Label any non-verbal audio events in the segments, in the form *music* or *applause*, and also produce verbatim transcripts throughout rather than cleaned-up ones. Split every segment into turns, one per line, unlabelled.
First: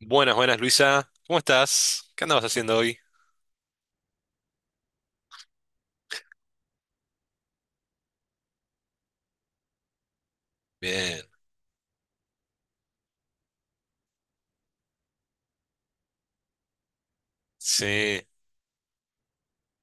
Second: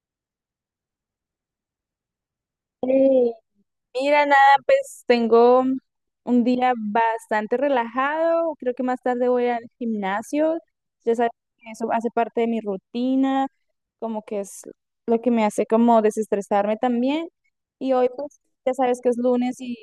Buenas, buenas, Luisa. ¿Cómo estás? ¿Qué andabas haciendo hoy?
Hey, mira, nada, pues tengo un día bastante relajado. Creo que más tarde voy al gimnasio. Ya
Bien.
sabes que eso hace parte de mi rutina, como que es lo que me hace como desestresarme también. Y hoy,
Sí.
pues, ya sabes que es lunes y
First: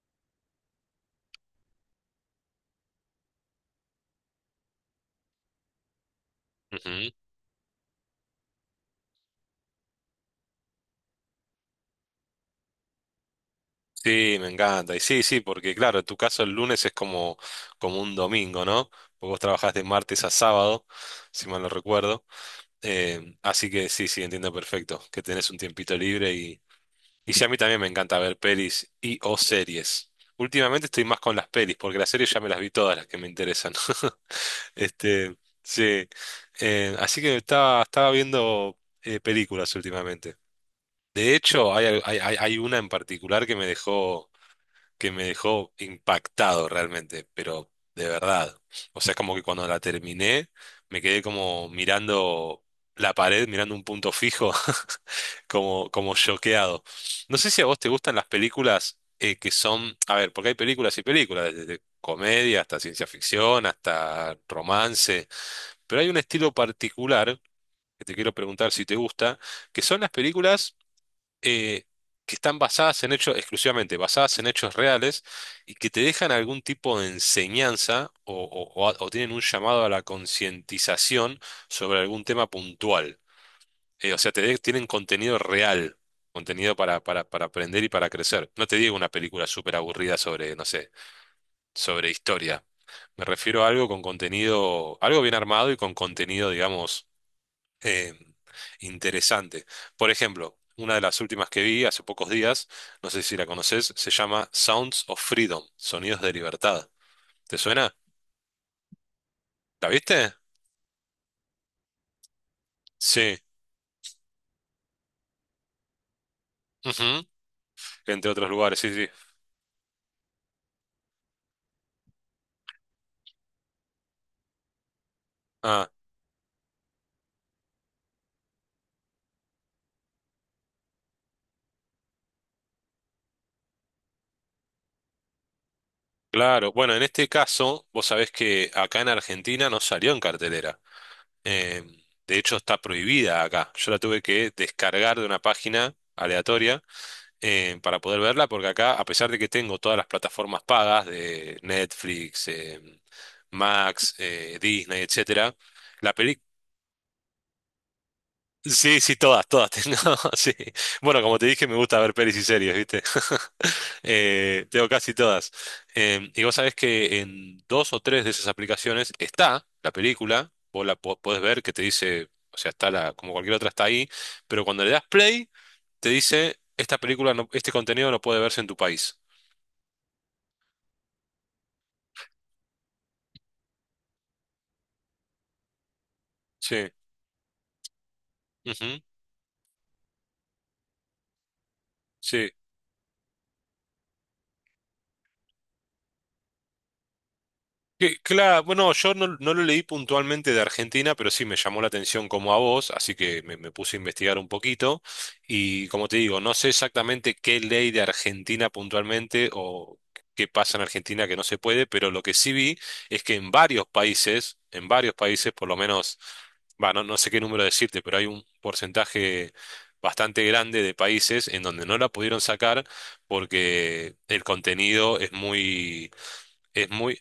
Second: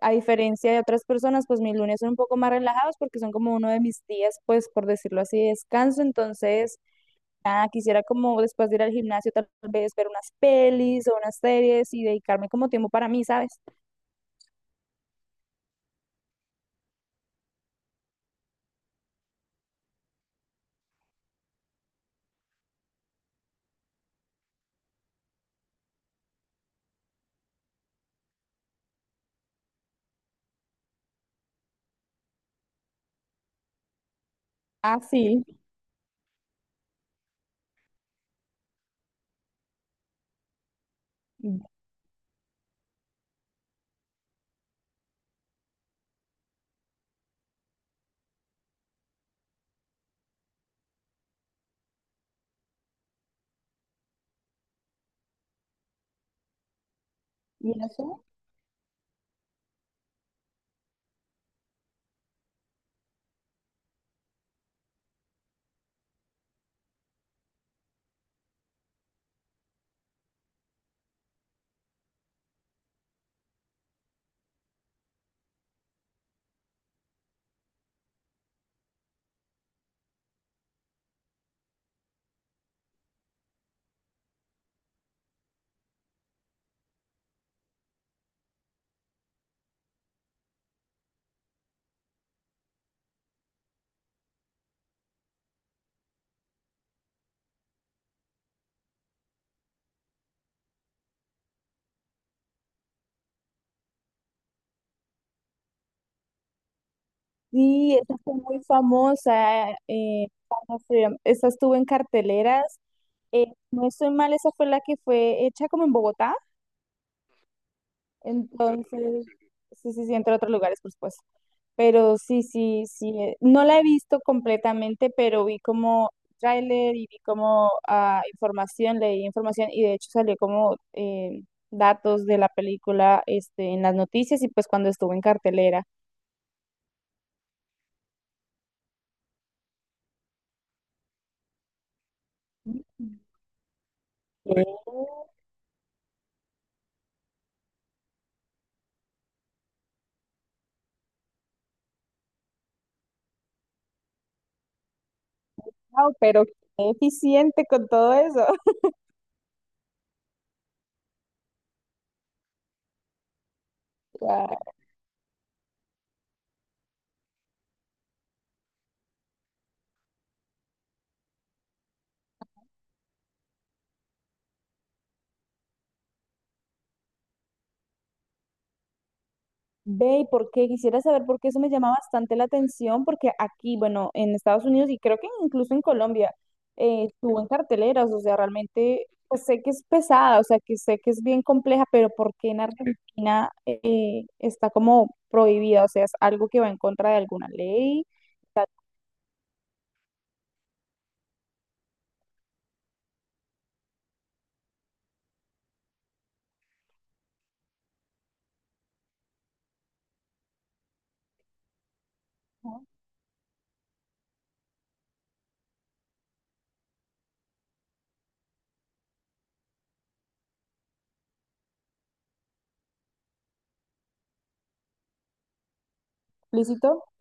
a diferencia de otras personas, pues mis lunes son un poco más relajados porque son como uno de mis días, pues, por decirlo así, de descanso. Entonces,
Ujú.
nada, quisiera como después de ir al gimnasio tal vez ver unas pelis o unas series y dedicarme como tiempo para mí, ¿sabes?
Sí, me encanta. Y sí, sí, porque claro, en tu caso el lunes es como, como un domingo, ¿no? Porque vos trabajás de martes a sábado, si mal no recuerdo. Em, así que sí, sí, entiendo perfecto que tenés un tiempito libre y, y sí, a mí también me encanta ver pelis y o series. Últimamente estoy más con las pelis, porque las series ya me las vi todas las que me interesan. *laughs*
Ah,
Este,
sí.
sí. Eh, así que estaba, estaba viendo eh, películas últimamente. De hecho, hay, al- hay, hay hay una en particular que me dejó, que me dejó impactado realmente, pero de verdad. O sea, como que cuando la terminé, me quedé como mirando la pared, mirando un punto fijo. *laughs* Como, como choqueado. No sé si a
¿Y
vos te gustan
eso?
las películas eh, que son, a ver, porque hay películas y películas, desde comedia hasta ciencia ficción, hasta romance, pero hay un estilo particular que te quiero preguntar si te gusta, que son las películas eh, que están basadas en hechos, exclusivamente basadas en hechos reales y que te dejan algún tipo de enseñanza o, o o- o tienen un llamado a la concientización sobre algún tema puntual. Eh, o sea, te de- tienen contenido real, contenido para, para, para aprender y para crecer. No te digo una película súper aburrida sobre, no sé, sobre historia. Me refiero a algo con contenido, algo bien armado y con contenido, digamos, eh, interesante. Por ejemplo, una de las últimas que vi hace pocos días, no sé si la conoces, se llama Sounds of Freedom, Sonidos de Libertad. ¿Te suena?
Sí, esa fue muy famosa.
¿La
Eh,
viste?
cuando fui- esa estuvo en carteleras.
Sí.
Eh, no estoy mal, esa fue la que fue hecha como en Bogotá.
Ujú. Entre otros lugares, sí, sí.
Entonces, sí, sí, sí, entre otros lugares, por supuesto. Pero sí, sí, sí, eh, no la he visto completamente, pero vi
Ah,
como tráiler y vi como ah, información, leí información y de hecho salió como eh, datos de la película este, en las noticias y pues cuando estuvo en cartelera.
claro, bueno, en este caso, vos sabés que acá en Argentina no salió en cartelera. Eh, de hecho, está prohibida acá. Yo la tuve que descargar de una página aleatoria eh, para poder verla, porque acá, a pesar de que tengo todas las plataformas pagas de Netflix, eh, Max, eh, Disney, etcétera, la
Wow, pero
película
qué eficiente con todo eso.
sí, sí, todas, todas tengo, *laughs* sí. Bueno, como te dije, me gusta ver pelis y series, ¿viste? *laughs*
*laughs*
Eh, tengo casi todas. Em, y vos sabés que en dos o tres de esas aplicaciones está la película, vos la po- podés ver que te dice, o sea, está la, como cualquier otra está ahí, pero cuando le das play, te dice, esta película, no, este contenido no puede verse en tu país.
Ve, ¿y ¿por qué? Quisiera saber por qué eso me llama bastante la atención, porque aquí, bueno, en Estados Unidos y creo que incluso en Colombia,
Sí.
eh, estuvo en carteleras, o sea,
Ujú,
realmente pues, sé que es pesada, o sea, que sé que es bien compleja, pero ¿por
sí,
qué en Argentina eh, está como prohibida? O sea, es algo que va en contra de alguna ley,
que- Claro,
está
bueno, yo no, no lo leí puntualmente de Argentina, pero sí me llamó la atención como a vos, así que me, me puse a investigar un poquito y como te digo, no sé exactamente qué ley de Argentina puntualmente o qué pasa en Argentina que no se puede, pero lo que sí vi es que en varios países, en varios países, por lo menos, bueno, no no sé qué número decirte, pero hay un porcentaje bastante grande de países en donde no la pudieron sacar porque el contenido es muy es
explícito
muy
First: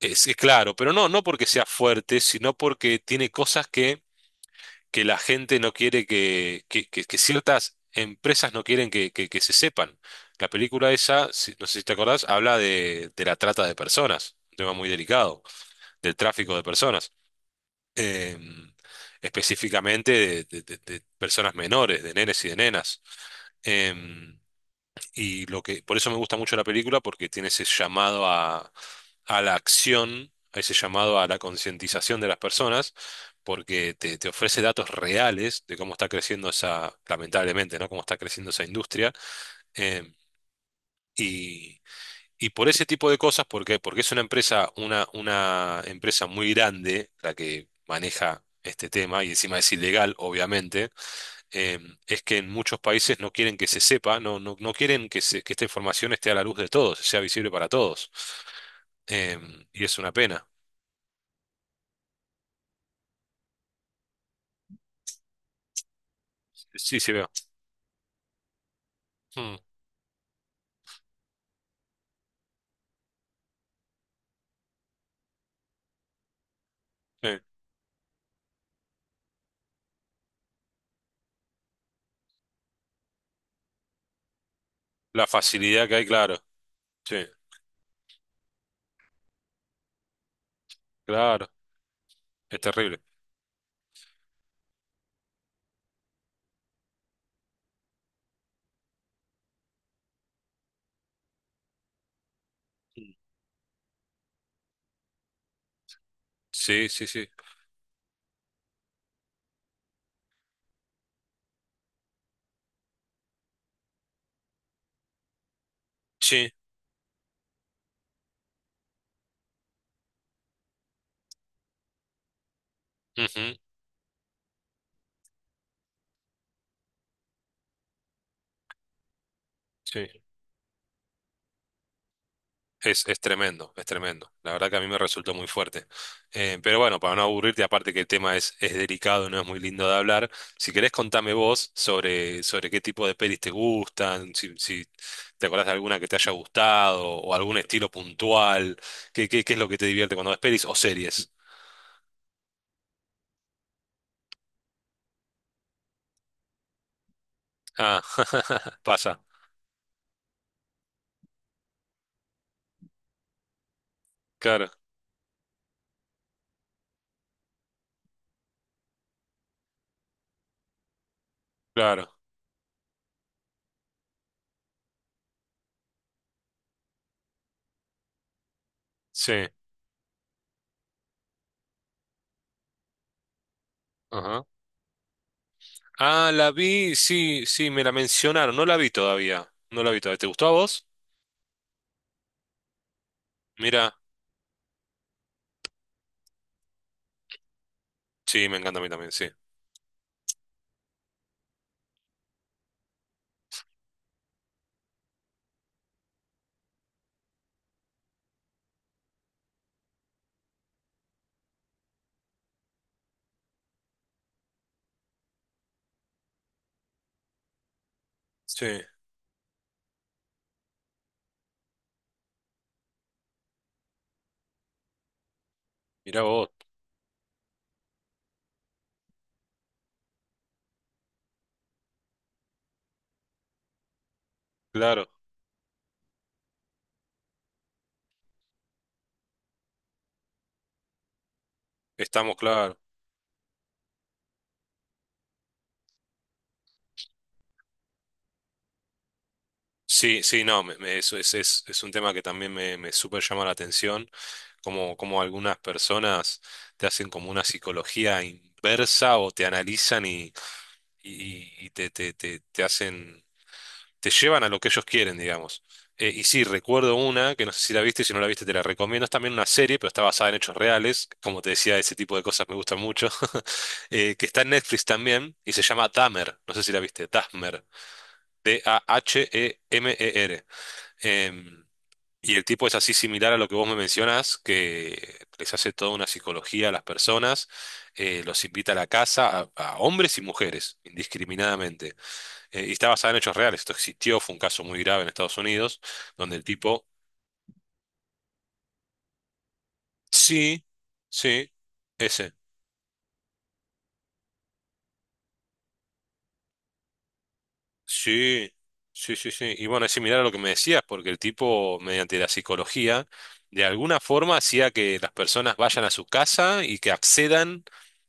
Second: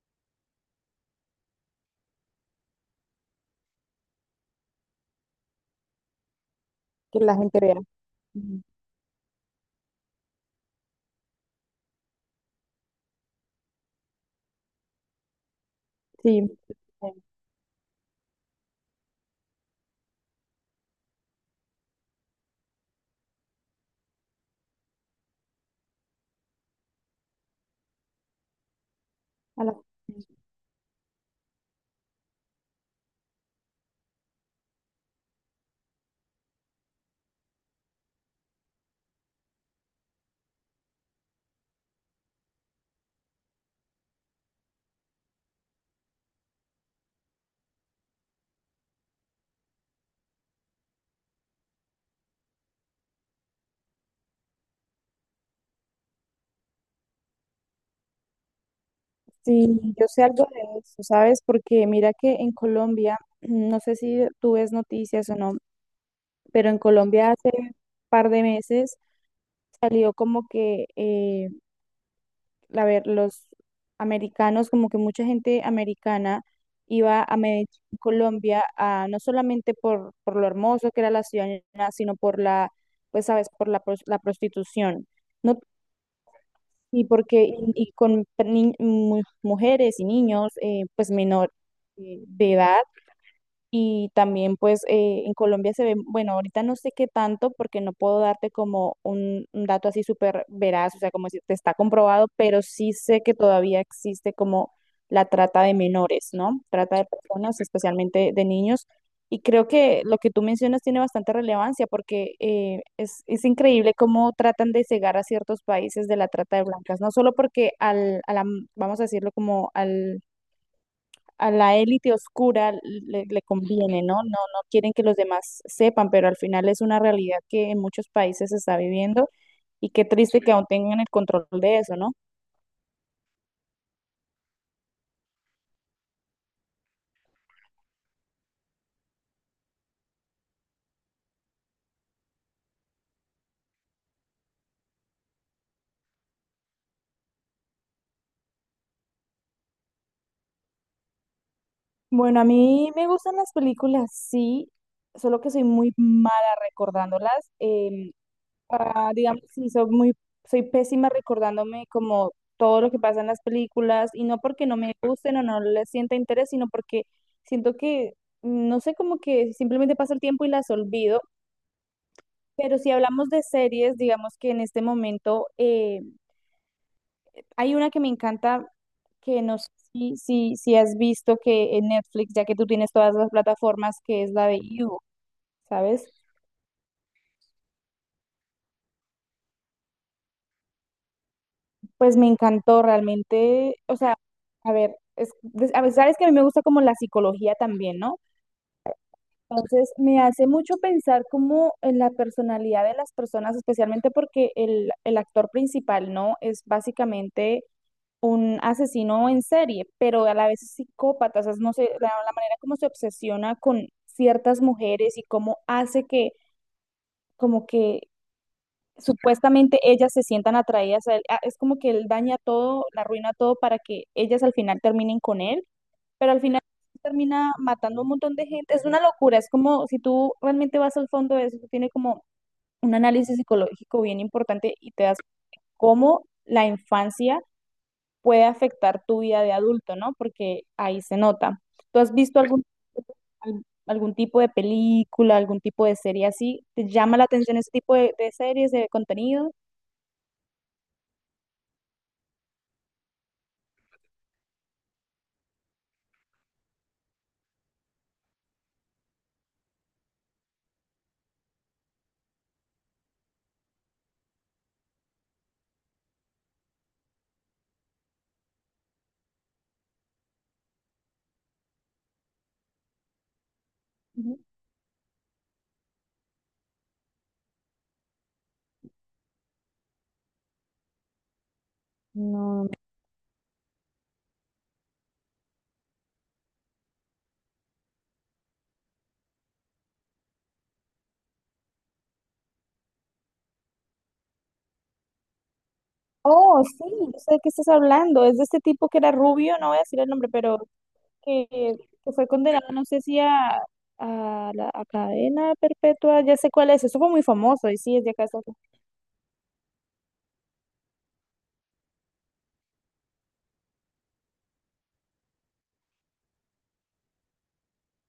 es sí, claro, pero no, no porque sea fuerte, sino porque tiene cosas que, que la gente no quiere que, que, que- que
que la gente vea.
ciertas empresas
Ujú.
no quieren que, que- que se sepan. La película esa, si- no sé si te acordás, habla de, de la trata de personas, un tema muy delicado, del
Sí.
tráfico de personas, eh, específicamente de, de- de- de personas menores, de nenes y de nenas. Em, y lo que, por eso me gusta mucho la película, porque tiene ese llamado a, a la
A la-
acción, a ese llamado a la concientización de las personas, porque te, te ofrece datos reales de cómo está creciendo esa, lamentablemente, ¿no? Cómo está creciendo esa industria. eh, y, y por ese tipo de cosas, ¿por qué? Porque es una empresa, una, una empresa muy grande la que maneja este tema y encima es ilegal, obviamente. eh, es que en muchos países no quieren que se sepa, no, no, no quieren que, se- que esta información esté a la luz de todos, sea visible para todos. Eh,
Sí,
y es
yo
una
sé algo
pena.
de eso, ¿sabes? Porque mira que en Colombia, *clears throat* no sé si tú ves noticias o no, pero en
Sí, sí veo.
Colombia hace un par de meses
Mm,
salió como que, eh, a ver, los americanos, como que mucha gente americana iba a
sí.
Medellín, Colombia, a, no solamente por, por lo hermoso que era la ciudad, ni nada, sino por la, pues sabes, por la, pros- la prostitución.
La
No,
facilidad que hay, claro.
y
Sí,
porque, y, y con ni- mu- mujeres y niños, eh, pues
claro.
menor eh, de
Es
edad.
terrible.
Y también pues eh, en Colombia se ve, bueno, ahorita no sé qué tanto porque no puedo darte como un, un dato así súper veraz, o sea, como si te está comprobado, pero sí
Mm.
sé que todavía existe como la trata de menores, ¿no?
Sí,
Trata de
sí, sí.
personas, especialmente de niños. Y creo que lo que tú mencionas tiene bastante relevancia porque eh, es, es increíble cómo tratan de cegar a ciertos países de la
Sí.
trata de blancas, no solo porque al, a la- vamos a decirlo como al a la élite oscura le, le
Ujú,
conviene, ¿no? No, no quieren que los demás sepan, pero al final es una realidad que en muchos países se está viviendo y
sí.
qué triste que aún tengan el control de eso, ¿no?
Es, es tremendo, es tremendo. La verdad que a mí me resultó muy fuerte. Eh, pero bueno, para no aburrirte, aparte que el tema es, es delicado, no es muy lindo de hablar, si querés contame vos sobre, sobre qué tipo de pelis te gustan, si, si te acordás de alguna que te haya gustado o algún estilo puntual, qué, qué, qué es lo que te divierte cuando ves pelis o series.
Bueno, a mí me gustan las películas, sí, solo que soy muy mala recordándolas.
Ah,
Em,
*laughs*
ah,
pasa.
digamos, sí, soy muy, soy pésima recordándome como todo lo que pasa en las películas y no porque
Claro,
no me gusten o no les sienta interés, sino porque siento que, no sé, como que simplemente pasa el tiempo y las olvido.
claro.
Pero si hablamos de series, digamos que en este momento eh, hay una que me encanta,
Sí.
que no sé si, si, si has visto que en Netflix, ya que tú tienes todas las plataformas, que es
Ajá.
la de You, ¿sabes?
Ah, la vi, sí, sí, me la mencionaron, no la vi todavía. No la vi todavía. ¿Te gustó a vos?
Pues me encantó realmente,
Mira,
o sea, a ver, es, des- a ver, sabes que a mí me gusta como la psicología también, ¿no?
sí, me encanta a mí también, sí.
Entonces me hace mucho pensar como en la personalidad de las personas, especialmente porque el, el actor principal, ¿no? Es básicamente un asesino en serie, pero a la vez es psicópata, o sea, no sé, la, la manera como se obsesiona con ciertas mujeres y cómo hace que, como que
Sí,
supuestamente ellas se sientan atraídas a él, ah, es como que él daña todo, la arruina todo para que ellas al final terminen con él,
mirá
pero al
vos,
final termina matando a un montón de gente, es una locura, es como si tú realmente vas al fondo de eso, tiene como un análisis psicológico bien importante y te
claro,
das cómo la infancia puede afectar tu vida de adulto, ¿no? Porque ahí se nota. ¿Tú has
estamos
visto algún,
claro.
al- algún tipo de película, algún tipo de serie así? ¿Te llama la atención ese tipo de, de series, de contenido?
Sí, sí, no, me- me- eso es, es, es un tema que también me, me súper llama la atención, como, como algunas personas te hacen como una psicología inversa o te analizan y, y, y te, te, te, te hacen, te llevan a lo que ellos quieren, digamos. Eh, y sí, recuerdo una, que no sé si la viste, si no la viste te la recomiendo, es también una serie, pero está basada en hechos reales, como te decía, ese tipo de cosas me gustan mucho, *laughs* eh, que
Ujú.
está en Netflix también y se llama Dahmer, no sé si la viste, Dahmer. D a h e m e r. Em, y el tipo
No.
es así similar a lo que vos me mencionas, que les hace toda una psicología a las personas, eh, los invita a la casa, a, a hombres y mujeres, indiscriminadamente. Eh, y está basado en hechos reales, esto existió, fue un caso muy grave en Estados Unidos, donde el
Oh, sí,
tipo,
yo sé de qué estás hablando. Es de este tipo que era rubio, no voy a decir el nombre, pero
sí,
que,
sí,
que fue
ese.
condenado, no sé si a, a la a cadena perpetua, ya sé cuál es. Eso fue muy famoso y sí, es de acá, se
Sí, sí, sí, sí. Y bueno, es similar a lo que me decías, porque el tipo, mediante la psicología, de alguna forma hacía que las personas vayan a su casa y que accedan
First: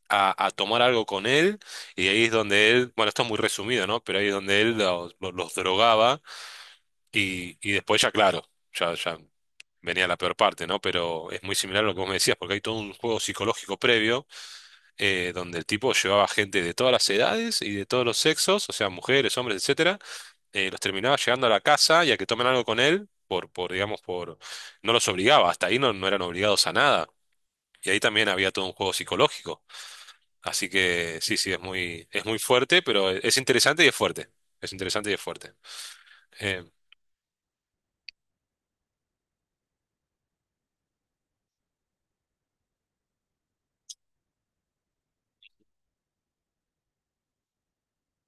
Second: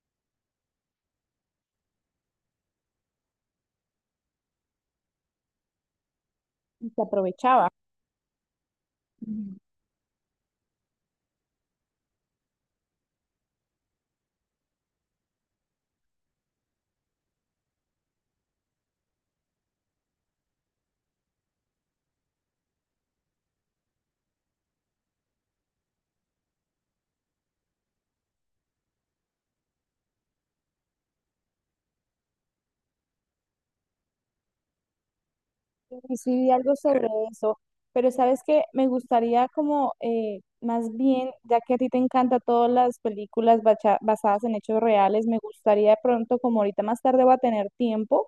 a, a tomar algo con él. Y ahí es donde él, bueno, esto es muy resumido, ¿no? Pero ahí es donde él los, los- los drogaba
se
y,
aprovechaba.
y después ya, claro, ya, ya venía la peor parte, ¿no? Pero es muy similar a lo que vos me decías, porque hay todo un juego psicológico previo eh, donde el tipo llevaba gente de todas las edades y de todos los sexos, o sea, mujeres, hombres, etcétera eh, los terminaba llegando a la casa y a que tomen algo con él, por, por, digamos, por, no los obligaba, hasta ahí no, no eran obligados a nada. Y ahí también había todo un juego psicológico. Así que sí, sí, es muy, es muy fuerte, pero es interesante y es fuerte. Es interesante y es fuerte.
Y sí vi
Eh,
algo sobre eso, pero sabes que me gustaría como eh, más bien, ya que a ti te encantan todas las películas bacha- basadas en hechos reales, me gustaría de pronto, como ahorita más tarde voy a tener tiempo,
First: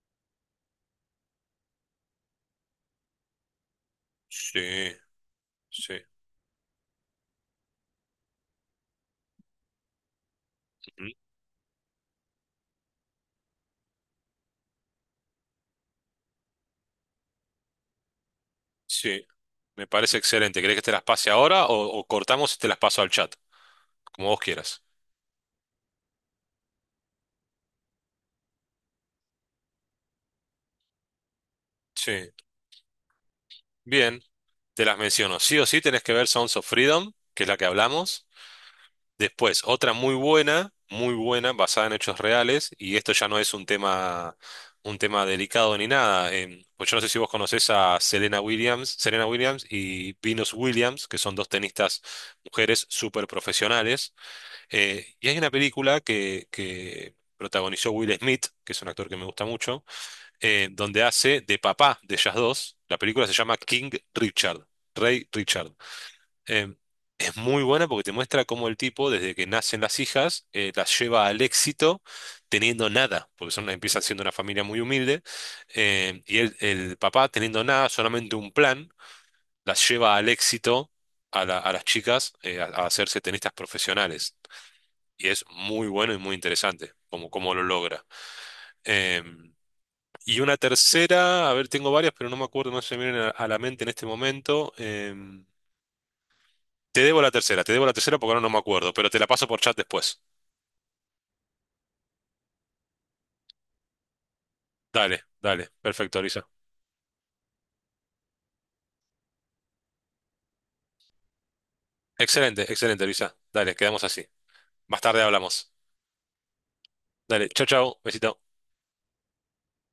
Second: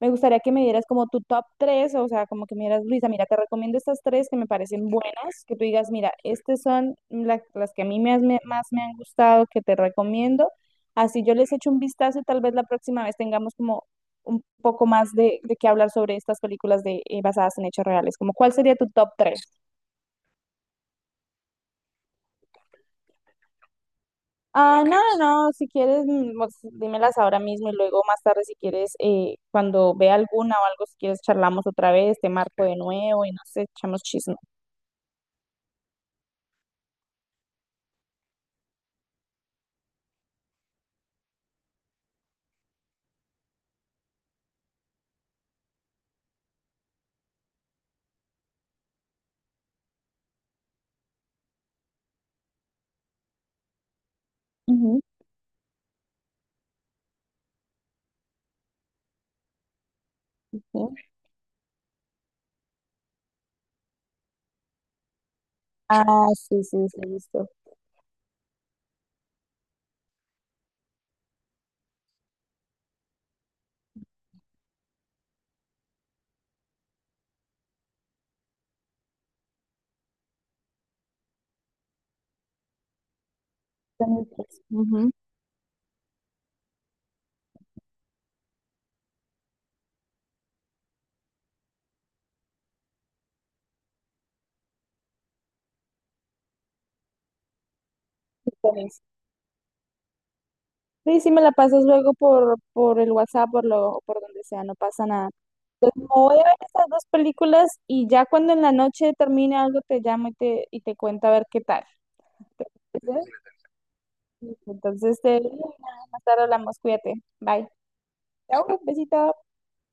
me gustaría que me dieras como tu top tres, o sea, como que me dieras, Luisa, mira, te recomiendo estas tres que me parecen
sí,
buenas, que tú digas,
sí,
mira, estas son la- las que a mí me has- me- más me han gustado, que te recomiendo.
ujú,
Así yo les echo un vistazo y tal vez la próxima vez tengamos como un poco más de, de qué hablar sobre estas películas de, eh, basadas en hechos reales. Como, ¿cuál sería tu top
sí,
tres?
me parece excelente. ¿Querés que te las pase ahora o, o cortamos y te las paso al chat? Como vos quieras.
Ah, no, no, no, si quieres, mm, pues, dímelas ahora mismo y luego más tarde, si quieres, eh, cuando vea alguna o algo, si quieres, charlamos otra vez, te
Sí,
marco de nuevo y no sé, echamos
bien,
chisme.
te las menciono. Sí o sí tenés que ver Sounds of Freedom, que es la que hablamos. Después, otra muy buena, muy buena, basada en hechos reales, y esto ya no es un tema, un tema delicado ni nada. Em, pues yo no sé si vos conocés a Serena Williams, Serena Williams y Venus Williams, que son dos tenistas mujeres súper profesionales.
Ujú,
Eh, y hay una película que, que protagonizó Will Smith, que es un actor que me gusta mucho, eh,
sí.
donde hace de papá de ellas dos. La película se llama King Richard, Rey Richard.
Ah, sí,
em,
sí, sí,
es
listo.
muy buena porque te muestra cómo el tipo, desde que nacen las hijas, eh, las lleva al éxito teniendo nada, porque son, empieza siendo una familia muy humilde, em, y el, el papá teniendo nada, solamente un plan, las lleva al éxito a, la- a las chicas eh, a, a hacerse tenistas
Son mis
profesionales.
tres. Ujú,
Y es muy bueno y muy interesante cómo, cómo lo logra. Em, y una tercera, a ver, tengo varias, pero no me acuerdo, no se me vienen a, a la mente en este momento. Em, Te debo la tercera, te debo la tercera porque ahora no
sí,
me
con
acuerdo,
eso.
pero te la paso por chat después.
Sí, sí, me la pasas luego por, por el WhatsApp, por lo, o por donde sea, no pasa
Dale,
nada.
dale,
Entonces, me
perfecto,
voy a
Luisa.
ver estas dos películas y ya cuando en la noche termine algo te llamo y te, y te cuento a ver qué tal.
Excelente,
¿Te
excelente,
parece?
Luisa. Dale, quedamos así. Más
Entonces,
tarde
te,
hablamos.
más tarde hablamos, cuídate.
Dale, chau,
Bye.
chau, besito.
Chao, besito.